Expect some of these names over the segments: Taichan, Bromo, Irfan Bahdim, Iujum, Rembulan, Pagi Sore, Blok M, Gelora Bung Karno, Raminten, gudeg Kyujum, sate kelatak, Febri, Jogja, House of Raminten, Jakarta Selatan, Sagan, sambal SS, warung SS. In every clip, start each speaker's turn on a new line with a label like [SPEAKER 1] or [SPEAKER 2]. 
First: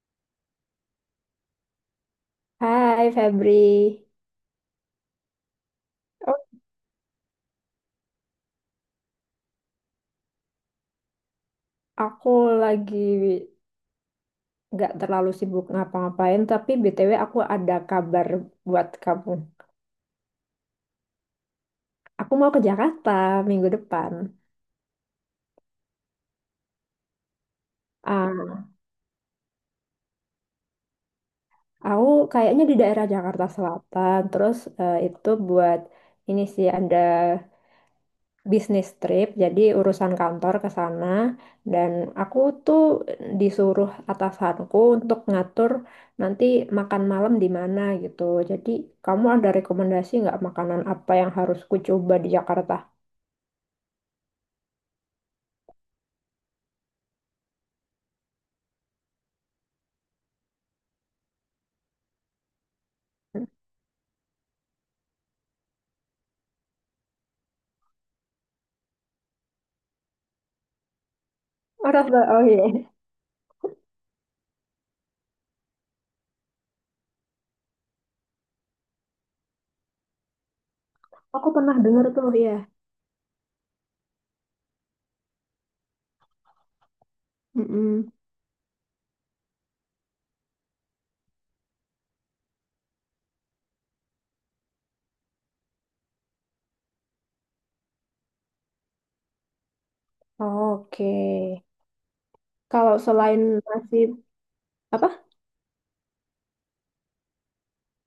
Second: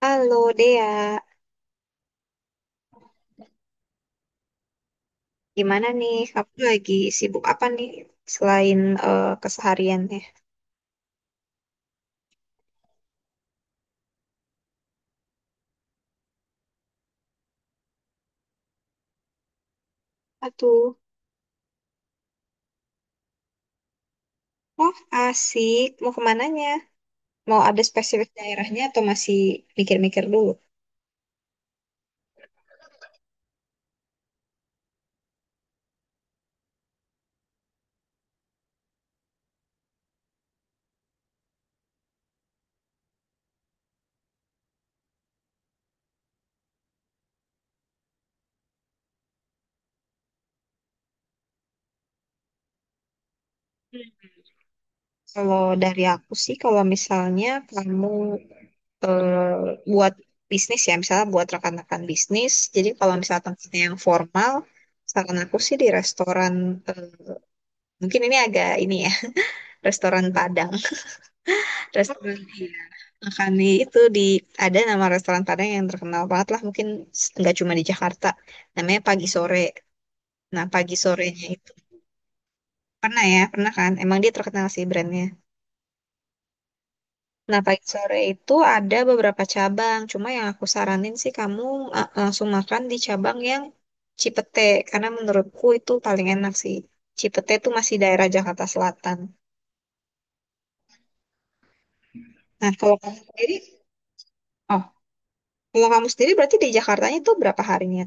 [SPEAKER 1] Halo Dea,
[SPEAKER 2] Hai Febri.
[SPEAKER 1] gimana nih?
[SPEAKER 2] Oh,
[SPEAKER 1] Kamu lagi sibuk apa nih selain kesehariannya?
[SPEAKER 2] aku lagi gak terlalu sibuk ngapa-ngapain, tapi BTW aku ada kabar buat kamu.
[SPEAKER 1] Aduh,
[SPEAKER 2] Aku mau ke Jakarta minggu depan.
[SPEAKER 1] wah asik. Mau kemananya? Mau ada spesifik
[SPEAKER 2] Ah,
[SPEAKER 1] daerahnya atau masih mikir-mikir dulu?
[SPEAKER 2] aku kayaknya di daerah Jakarta Selatan, terus itu buat ini sih ada bisnis trip, jadi urusan kantor ke sana dan aku tuh disuruh atasanku untuk ngatur nanti makan malam di mana gitu. Jadi kamu ada rekomendasi nggak makanan apa yang harus ku coba di Jakarta?
[SPEAKER 1] Kalau dari aku sih, kalau misalnya kamu buat bisnis ya, misalnya buat rekan-rekan bisnis, jadi kalau misalnya tempatnya yang formal, saran aku sih di restoran, eh, mungkin ini agak ini ya, restoran Padang,
[SPEAKER 2] Oh, Ras- Ba-
[SPEAKER 1] restoran
[SPEAKER 2] oh
[SPEAKER 1] di
[SPEAKER 2] iya,
[SPEAKER 1] Makannya itu di ada nama restoran Padang yang terkenal banget lah mungkin nggak cuma di Jakarta. Namanya Pagi Sore. Nah Pagi Sorenya
[SPEAKER 2] aku
[SPEAKER 1] itu
[SPEAKER 2] pernah dengar tuh ya.
[SPEAKER 1] pernah ya pernah kan? Emang dia terkenal sih brandnya. Nah Pagi
[SPEAKER 2] Mm-mm.
[SPEAKER 1] Sore itu ada beberapa cabang. Cuma yang aku saranin sih kamu langsung makan di cabang yang Cipete karena menurutku itu paling enak sih. Cipete itu masih daerah Jakarta Selatan.
[SPEAKER 2] Oke,
[SPEAKER 1] Nah
[SPEAKER 2] kalau
[SPEAKER 1] kalau kamu
[SPEAKER 2] selain
[SPEAKER 1] sendiri,
[SPEAKER 2] nasi
[SPEAKER 1] oh
[SPEAKER 2] apa?
[SPEAKER 1] kalau kamu sendiri berarti di Jakartanya itu berapa harinya?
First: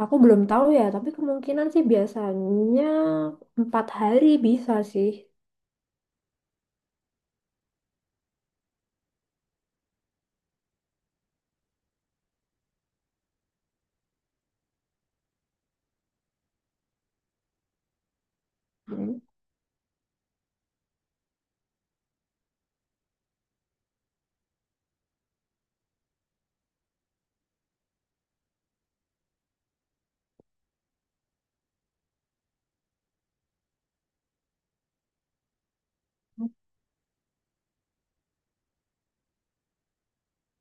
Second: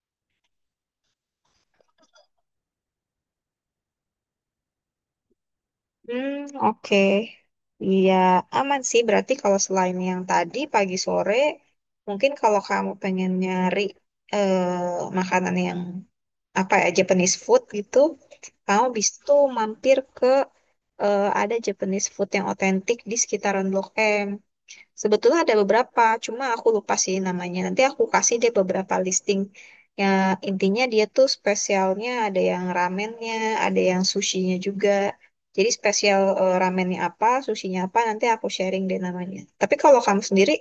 [SPEAKER 2] Aku belum tahu ya, tapi kemungkinan sih biasanya empat hari bisa sih.
[SPEAKER 1] Hmm, oke. Iya, aman sih. Berarti kalau selain yang tadi pagi sore, mungkin kalau kamu pengen nyari makanan yang apa ya Japanese food gitu, kamu bisa tuh mampir ke ada Japanese food yang otentik di sekitaran Blok M. Sebetulnya ada beberapa, cuma aku lupa sih namanya. Nanti aku kasih dia beberapa listing. Ya, intinya dia tuh spesialnya ada yang ramennya, ada yang sushinya juga. Jadi spesial ramennya apa, sushinya apa, nanti aku sharing deh namanya. Tapi kalau kamu sendiri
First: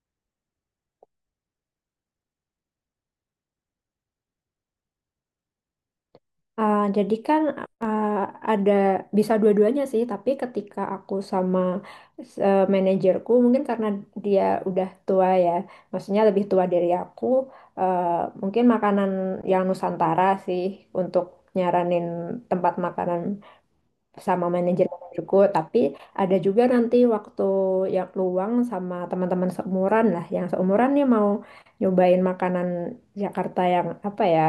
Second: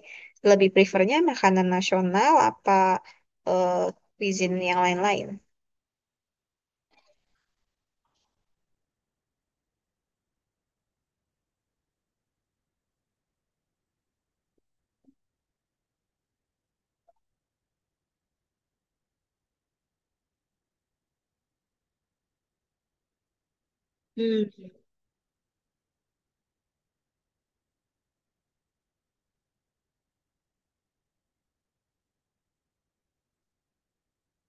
[SPEAKER 1] lebih prefernya makanan nasional apa eh, cuisine yang lain-lain?
[SPEAKER 2] Jadi kan ah, ada bisa dua-duanya sih, tapi ketika aku sama manajerku mungkin karena dia udah tua ya, maksudnya lebih tua dari aku, eh, mungkin makanan yang Nusantara sih untuk nyaranin tempat makanan sama manajer-manajerku, tapi ada juga nanti waktu yang luang sama teman-teman seumuran lah, yang seumuran nih mau nyobain makanan Jakarta yang apa ya,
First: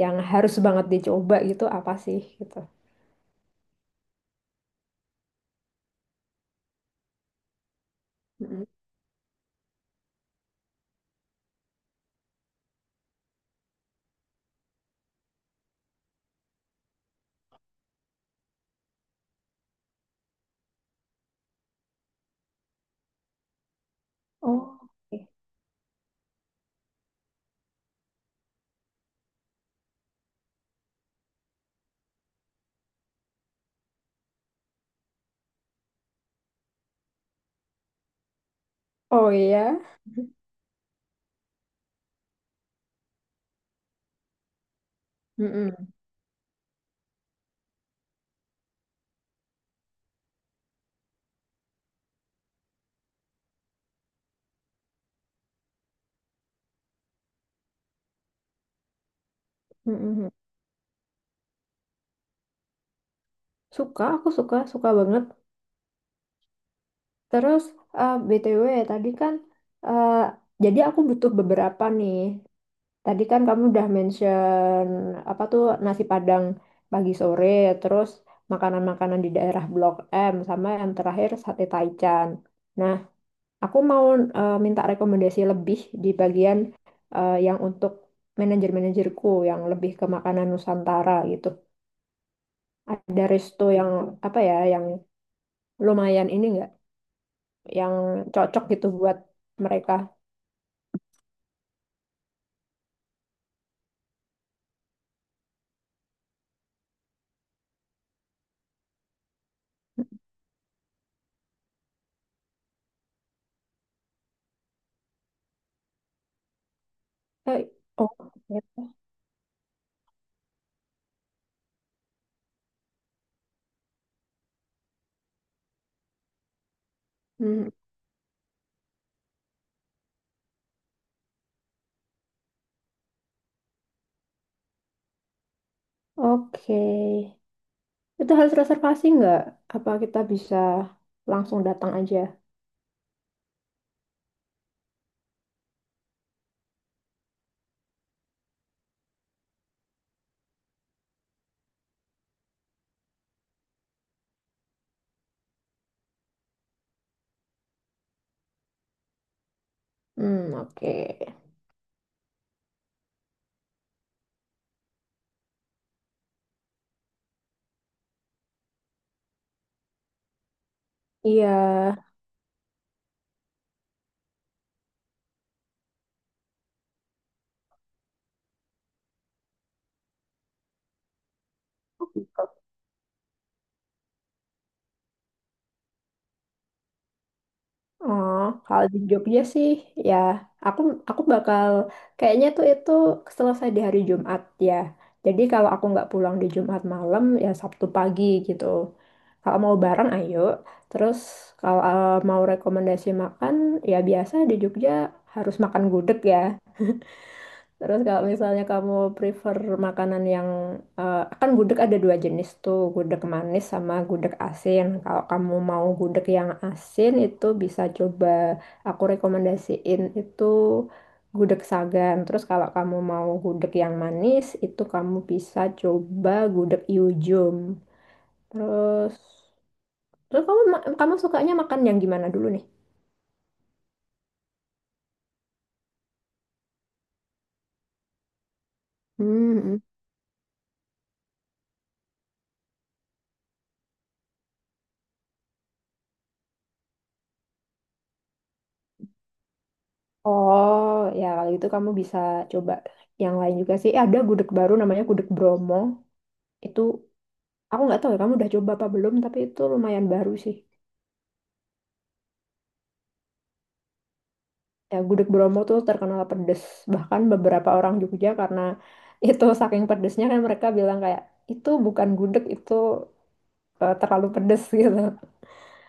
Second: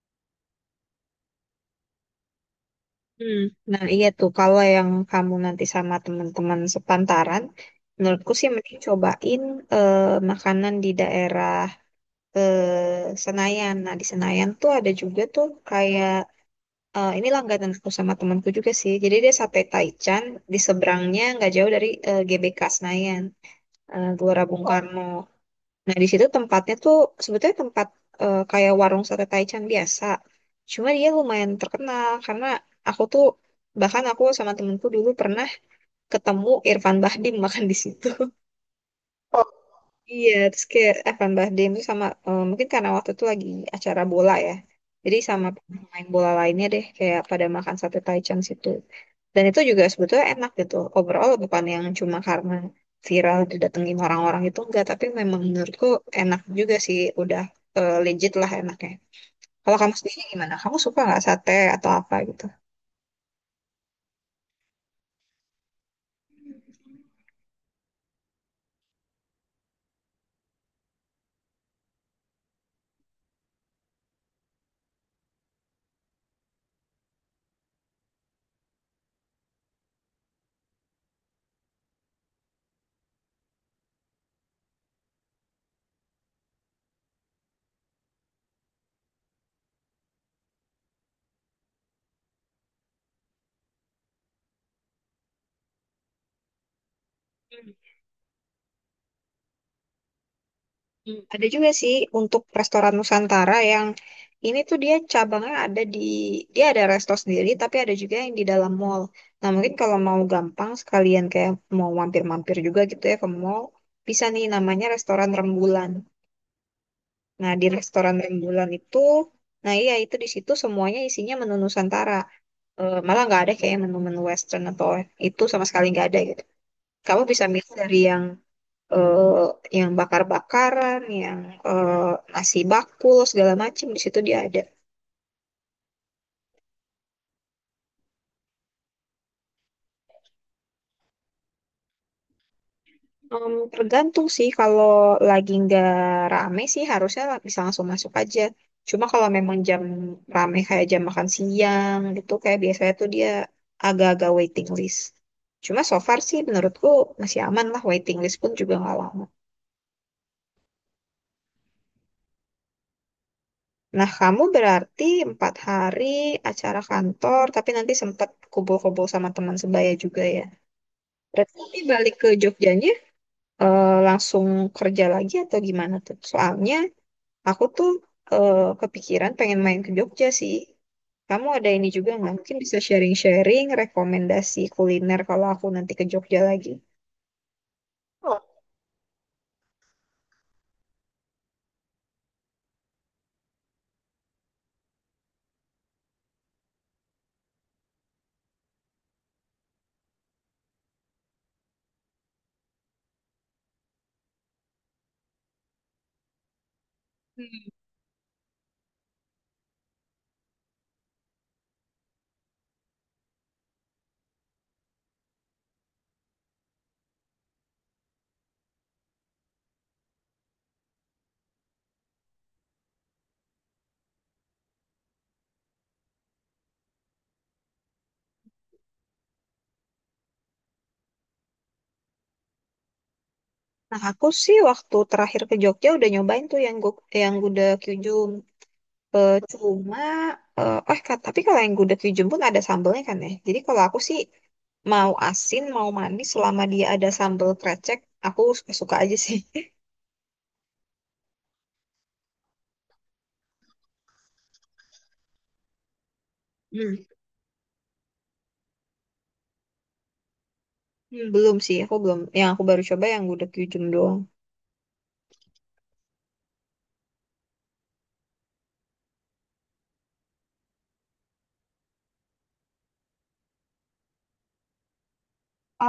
[SPEAKER 2] yang harus banget dicoba gitu apa sih gitu.
[SPEAKER 1] Hmm, nah, iya tuh. Kalau yang kamu nanti sama teman-teman sepantaran, menurutku sih
[SPEAKER 2] Mm-mm.
[SPEAKER 1] mending cobain eh, makanan di daerah Senayan. Nah, di Senayan tuh ada juga tuh kayak ini langganan aku sama temanku juga sih. Jadi dia sate Taichan di seberangnya nggak jauh dari GBK Senayan, Gelora Bung
[SPEAKER 2] Oh,
[SPEAKER 1] Karno.
[SPEAKER 2] oke.
[SPEAKER 1] Nah, di situ tempatnya tuh sebetulnya tempat kayak warung sate Taichan biasa. Cuma dia lumayan terkenal karena aku tuh bahkan aku sama temenku dulu pernah ketemu Irfan Bahdim makan di situ.
[SPEAKER 2] Oh
[SPEAKER 1] Oh,
[SPEAKER 2] iya.
[SPEAKER 1] iya, terus kayak Irfan Bahdim tuh sama mungkin karena waktu itu lagi acara bola ya. Jadi sama
[SPEAKER 2] Mm-mm.
[SPEAKER 1] pemain bola lainnya deh kayak pada makan sate Taichan situ. Dan itu juga sebetulnya enak gitu. Overall bukan yang cuma karena viral didatengin orang-orang itu enggak, tapi memang menurutku enak juga sih, udah legit lah enaknya. Kalau kamu sendiri
[SPEAKER 2] Mm-mm.
[SPEAKER 1] gimana? Kamu suka nggak sate atau apa gitu?
[SPEAKER 2] Suka, aku suka, suka banget. Terus BTW tadi kan eh, jadi aku butuh beberapa nih. Tadi kan kamu udah mention apa tuh nasi Padang pagi sore, terus makanan-makanan di daerah Blok M sama yang terakhir sate Taichan. Nah, aku mau minta rekomendasi lebih di bagian yang untuk manajer-manajerku yang lebih ke makanan Nusantara gitu. Ada resto yang apa ya yang lumayan ini nggak,
[SPEAKER 1] Hmm,
[SPEAKER 2] yang cocok gitu buat mereka.
[SPEAKER 1] hmm. Ada juga sih untuk restoran Nusantara yang ini tuh dia cabangnya ada di dia ada resto sendiri tapi ada juga yang di dalam mall. Nah mungkin kalau mau gampang sekalian kayak mau mampir-mampir juga gitu ya ke mall bisa nih namanya restoran Rembulan. Nah, di
[SPEAKER 2] Eh, oh,
[SPEAKER 1] restoran
[SPEAKER 2] oke.
[SPEAKER 1] rembulan itu, nah iya itu di situ semuanya isinya menu Nusantara. Eh, malah nggak ada kayak menu-menu Western atau itu sama sekali nggak ada gitu. Kamu bisa
[SPEAKER 2] Hmm,
[SPEAKER 1] milih dari yang eh, yang bakar-bakaran, yang eh, nasi bakul segala macam di situ dia ada.
[SPEAKER 2] oke. Itu harus reservasi nggak? Apa kita bisa langsung datang aja?
[SPEAKER 1] Tergantung sih kalau lagi nggak rame sih harusnya bisa langsung masuk aja. Cuma kalau memang jam rame kayak jam makan siang gitu kayak biasanya tuh dia agak-agak waiting list. Cuma so far sih menurutku masih aman lah waiting list pun juga nggak lama.
[SPEAKER 2] Hmm, oke.
[SPEAKER 1] Nah kamu berarti 4 hari acara kantor tapi nanti sempat kumpul-kumpul sama teman sebaya juga ya.
[SPEAKER 2] Iya.
[SPEAKER 1] Berarti nanti balik ke Jogjanya langsung kerja lagi atau gimana tuh? Soalnya aku tuh eh, kepikiran pengen main ke Jogja sih. Kamu ada ini juga nggak? Mungkin bisa sharing-sharing rekomendasi kuliner kalau aku nanti ke Jogja lagi.
[SPEAKER 2] Oh,
[SPEAKER 1] Oh.
[SPEAKER 2] kalau di Jogja sih, ya aku aku bakal kayaknya tuh itu selesai di hari Jumat ya. Jadi kalau aku nggak pulang di Jumat malam, ya Sabtu pagi gitu. Kalau mau bareng, ayo. Terus kalau mau rekomendasi makan, ya biasa di Jogja harus makan gudeg ya. Terus kalau misalnya kamu prefer makanan yang kan gudeg ada dua jenis tuh, gudeg manis sama gudeg asin. Kalau kamu mau gudeg yang asin itu bisa coba, aku rekomendasiin itu gudeg Sagan. Terus kalau kamu mau gudeg yang manis itu kamu bisa coba gudeg Iujum. Terus terus kamu kamu sukanya makan yang gimana dulu nih?
[SPEAKER 1] Nah, aku sih waktu terakhir ke Jogja udah nyobain tuh yang yang gudeg Kyujum.
[SPEAKER 2] Hmm.
[SPEAKER 1] Cuma, tapi kalau yang gudeg Kyujum pun ada sambelnya kan ya. Jadi kalau aku sih mau asin, mau manis, selama dia ada sambel krecek, aku suka-suka aja sih.
[SPEAKER 2] Oh, ya kalau gitu kamu bisa coba yang lain juga sih. Eh, ada gudeg baru namanya gudeg Bromo. Itu
[SPEAKER 1] Hmm.
[SPEAKER 2] aku nggak tahu ya kamu udah coba apa belum, tapi itu lumayan baru sih.
[SPEAKER 1] Hmm, belum sih, aku belum. Yang aku baru coba yang gudeg Kyujum doang.
[SPEAKER 2] Ya gudeg Bromo tuh terkenal pedes. Bahkan beberapa orang Jogja karena itu saking pedesnya kan mereka bilang kayak itu bukan gudeg, itu terlalu pedes gitu.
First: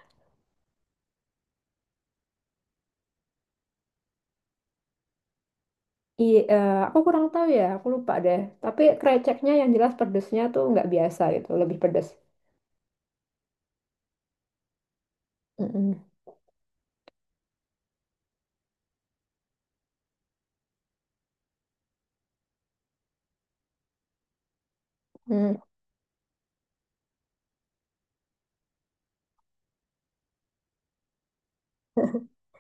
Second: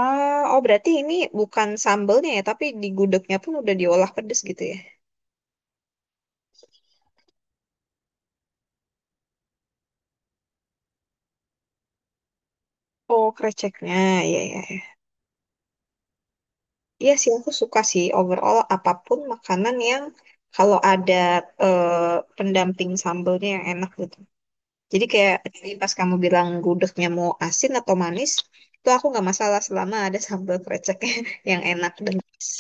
[SPEAKER 1] Ah, oh berarti ini bukan sambelnya ya, tapi di gudegnya pun udah diolah pedes gitu ya.
[SPEAKER 2] Iya, aku kurang tahu ya, aku lupa deh. Tapi kreceknya yang jelas pedesnya tuh nggak biasa gitu, lebih pedes.
[SPEAKER 1] Oh, kreceknya, ya ya ya.
[SPEAKER 2] Mm-mm.
[SPEAKER 1] Iya sih aku suka sih overall apapun makanan yang kalau ada pendamping sambelnya yang enak gitu. Jadi kayak
[SPEAKER 2] Mm.
[SPEAKER 1] tadi pas kamu bilang gudegnya mau asin atau manis, itu aku nggak masalah selama ada sambel kreceknya yang enak dan manis.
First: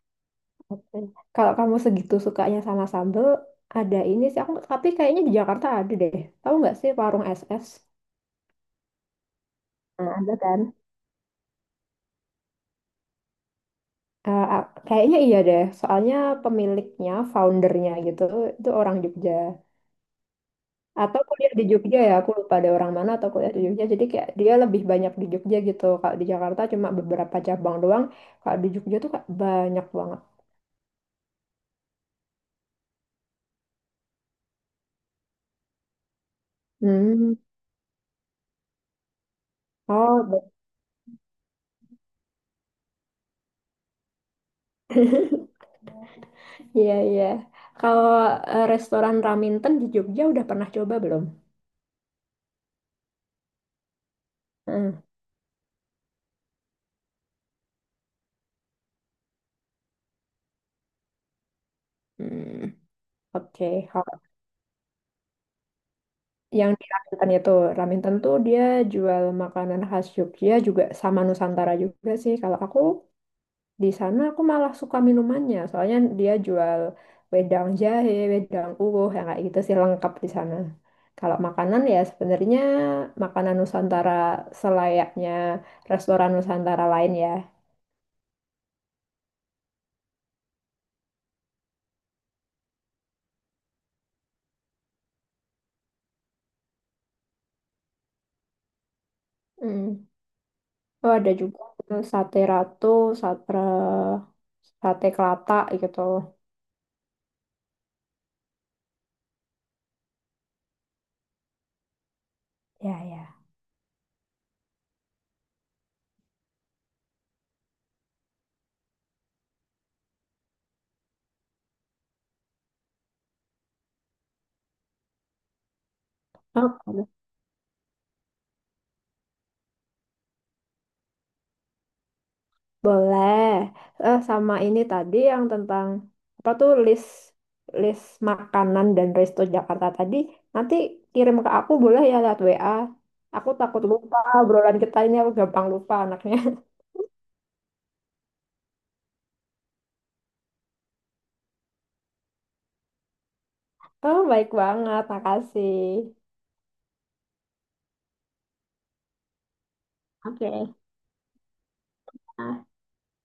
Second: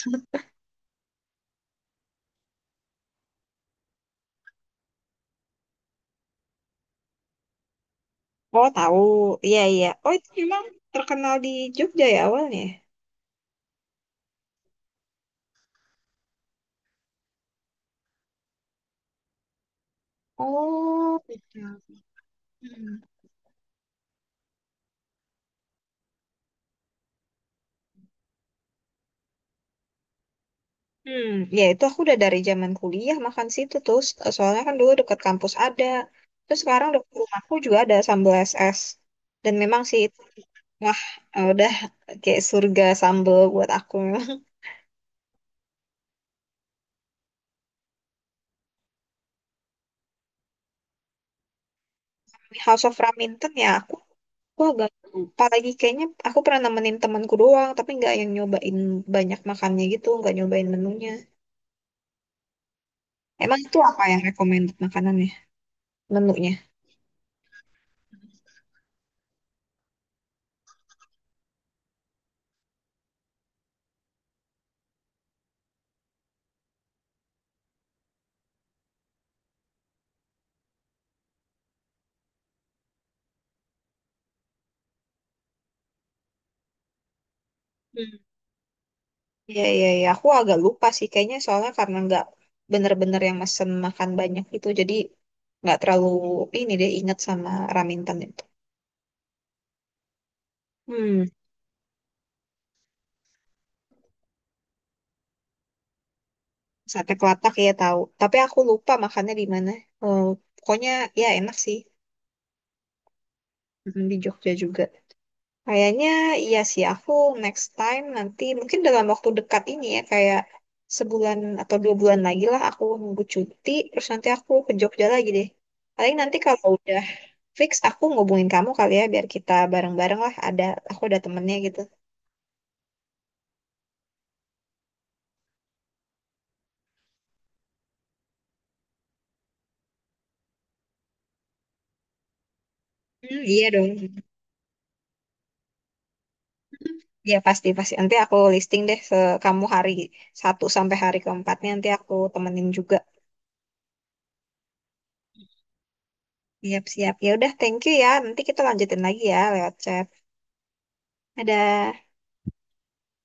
[SPEAKER 2] Oke. Kalau kamu segitu sukanya sama sambel, ada ini sih aku tapi kayaknya di Jakarta ada deh. Tahu nggak sih warung SS?
[SPEAKER 1] Oh, tahu. Iya iya.
[SPEAKER 2] Nah,
[SPEAKER 1] Oh, itu
[SPEAKER 2] ada kan?
[SPEAKER 1] memang terkenal di Jogja ya awalnya.
[SPEAKER 2] Kayaknya iya deh. Soalnya pemiliknya, foundernya gitu, itu orang Jogja.
[SPEAKER 1] Oh,
[SPEAKER 2] Atau kuliah di
[SPEAKER 1] betul.
[SPEAKER 2] Jogja ya, aku lupa ada orang mana atau kuliah di Jogja. Jadi kayak dia lebih banyak di Jogja gitu. Kalau di Jakarta cuma beberapa cabang doang. Kalau di Jogja tuh kayak banyak banget.
[SPEAKER 1] Hmm, ya itu aku udah dari zaman kuliah makan situ tuh. Soalnya kan dulu deket kampus ada. Terus sekarang deket
[SPEAKER 2] Hmm.
[SPEAKER 1] rumahku juga ada sambal SS. Dan memang sih itu,
[SPEAKER 2] Oh.
[SPEAKER 1] wah udah kayak surga sambal buat aku. Memang
[SPEAKER 2] Iya, iya. Kalau restoran Raminten di Jogja udah pernah coba belum?
[SPEAKER 1] House of Raminten ya aku agak
[SPEAKER 2] Hmm.
[SPEAKER 1] lupa lagi. Kayaknya aku pernah nemenin temanku doang, tapi nggak yang nyobain banyak makannya gitu, nggak nyobain menunya.
[SPEAKER 2] Hmm.
[SPEAKER 1] Emang itu
[SPEAKER 2] Oke.
[SPEAKER 1] apa yang
[SPEAKER 2] Kalau
[SPEAKER 1] recommended makanannya, menunya?
[SPEAKER 2] yang di Raminten itu, Raminten tuh dia jual makanan khas Jogja juga sama Nusantara juga sih. Kalau aku di sana aku malah suka minumannya, soalnya dia jual wedang jahe, wedang uwuh, yang kayak gitu sih lengkap di sana. Kalau makanan ya sebenarnya makanan Nusantara selayaknya restoran Nusantara lain ya.
[SPEAKER 1] Iya, iya, iya. Aku agak lupa sih kayaknya soalnya karena nggak bener-bener yang mesen makan banyak itu. Jadi nggak terlalu ini deh ingat sama Raminten itu.
[SPEAKER 2] Hmm. Oh,
[SPEAKER 1] Hmm,
[SPEAKER 2] ada juga tuh sate ratu, sate sate kelata gitu.
[SPEAKER 1] sate kelatak ya tahu. Tapi aku lupa makannya di mana. Eh, pokoknya ya enak sih.
[SPEAKER 2] Ya, ya.
[SPEAKER 1] Mm, di Jogja juga. Kayaknya iya sih aku next time nanti mungkin dalam waktu dekat ini ya kayak sebulan atau 2 bulan lagi lah aku nunggu cuti terus nanti aku ke Jogja lagi deh. Paling nanti kalau
[SPEAKER 2] Oh,
[SPEAKER 1] udah
[SPEAKER 2] boleh.
[SPEAKER 1] fix aku ngubungin kamu kali ya biar kita bareng-bareng lah ada aku ada temennya gitu.
[SPEAKER 2] Boleh. Eh, sama ini tadi yang tentang apa tuh list list makanan dan resto Jakarta tadi. Nanti kirim ke aku boleh ya lewat WA.
[SPEAKER 1] Hmm,
[SPEAKER 2] Aku
[SPEAKER 1] iya
[SPEAKER 2] takut
[SPEAKER 1] dong.
[SPEAKER 2] lupa obrolan kita ini aku gampang lupa anaknya.
[SPEAKER 1] Iya pasti pasti nanti aku listing deh ke kamu hari 1 sampai hari ke-4nya nanti aku temenin juga.
[SPEAKER 2] Oh, baik banget. Makasih.
[SPEAKER 1] Siap siap. Ya udah thank you ya. Nanti kita lanjutin lagi ya lewat chat.
[SPEAKER 2] Oke.
[SPEAKER 1] Dadah.
[SPEAKER 2] Ah.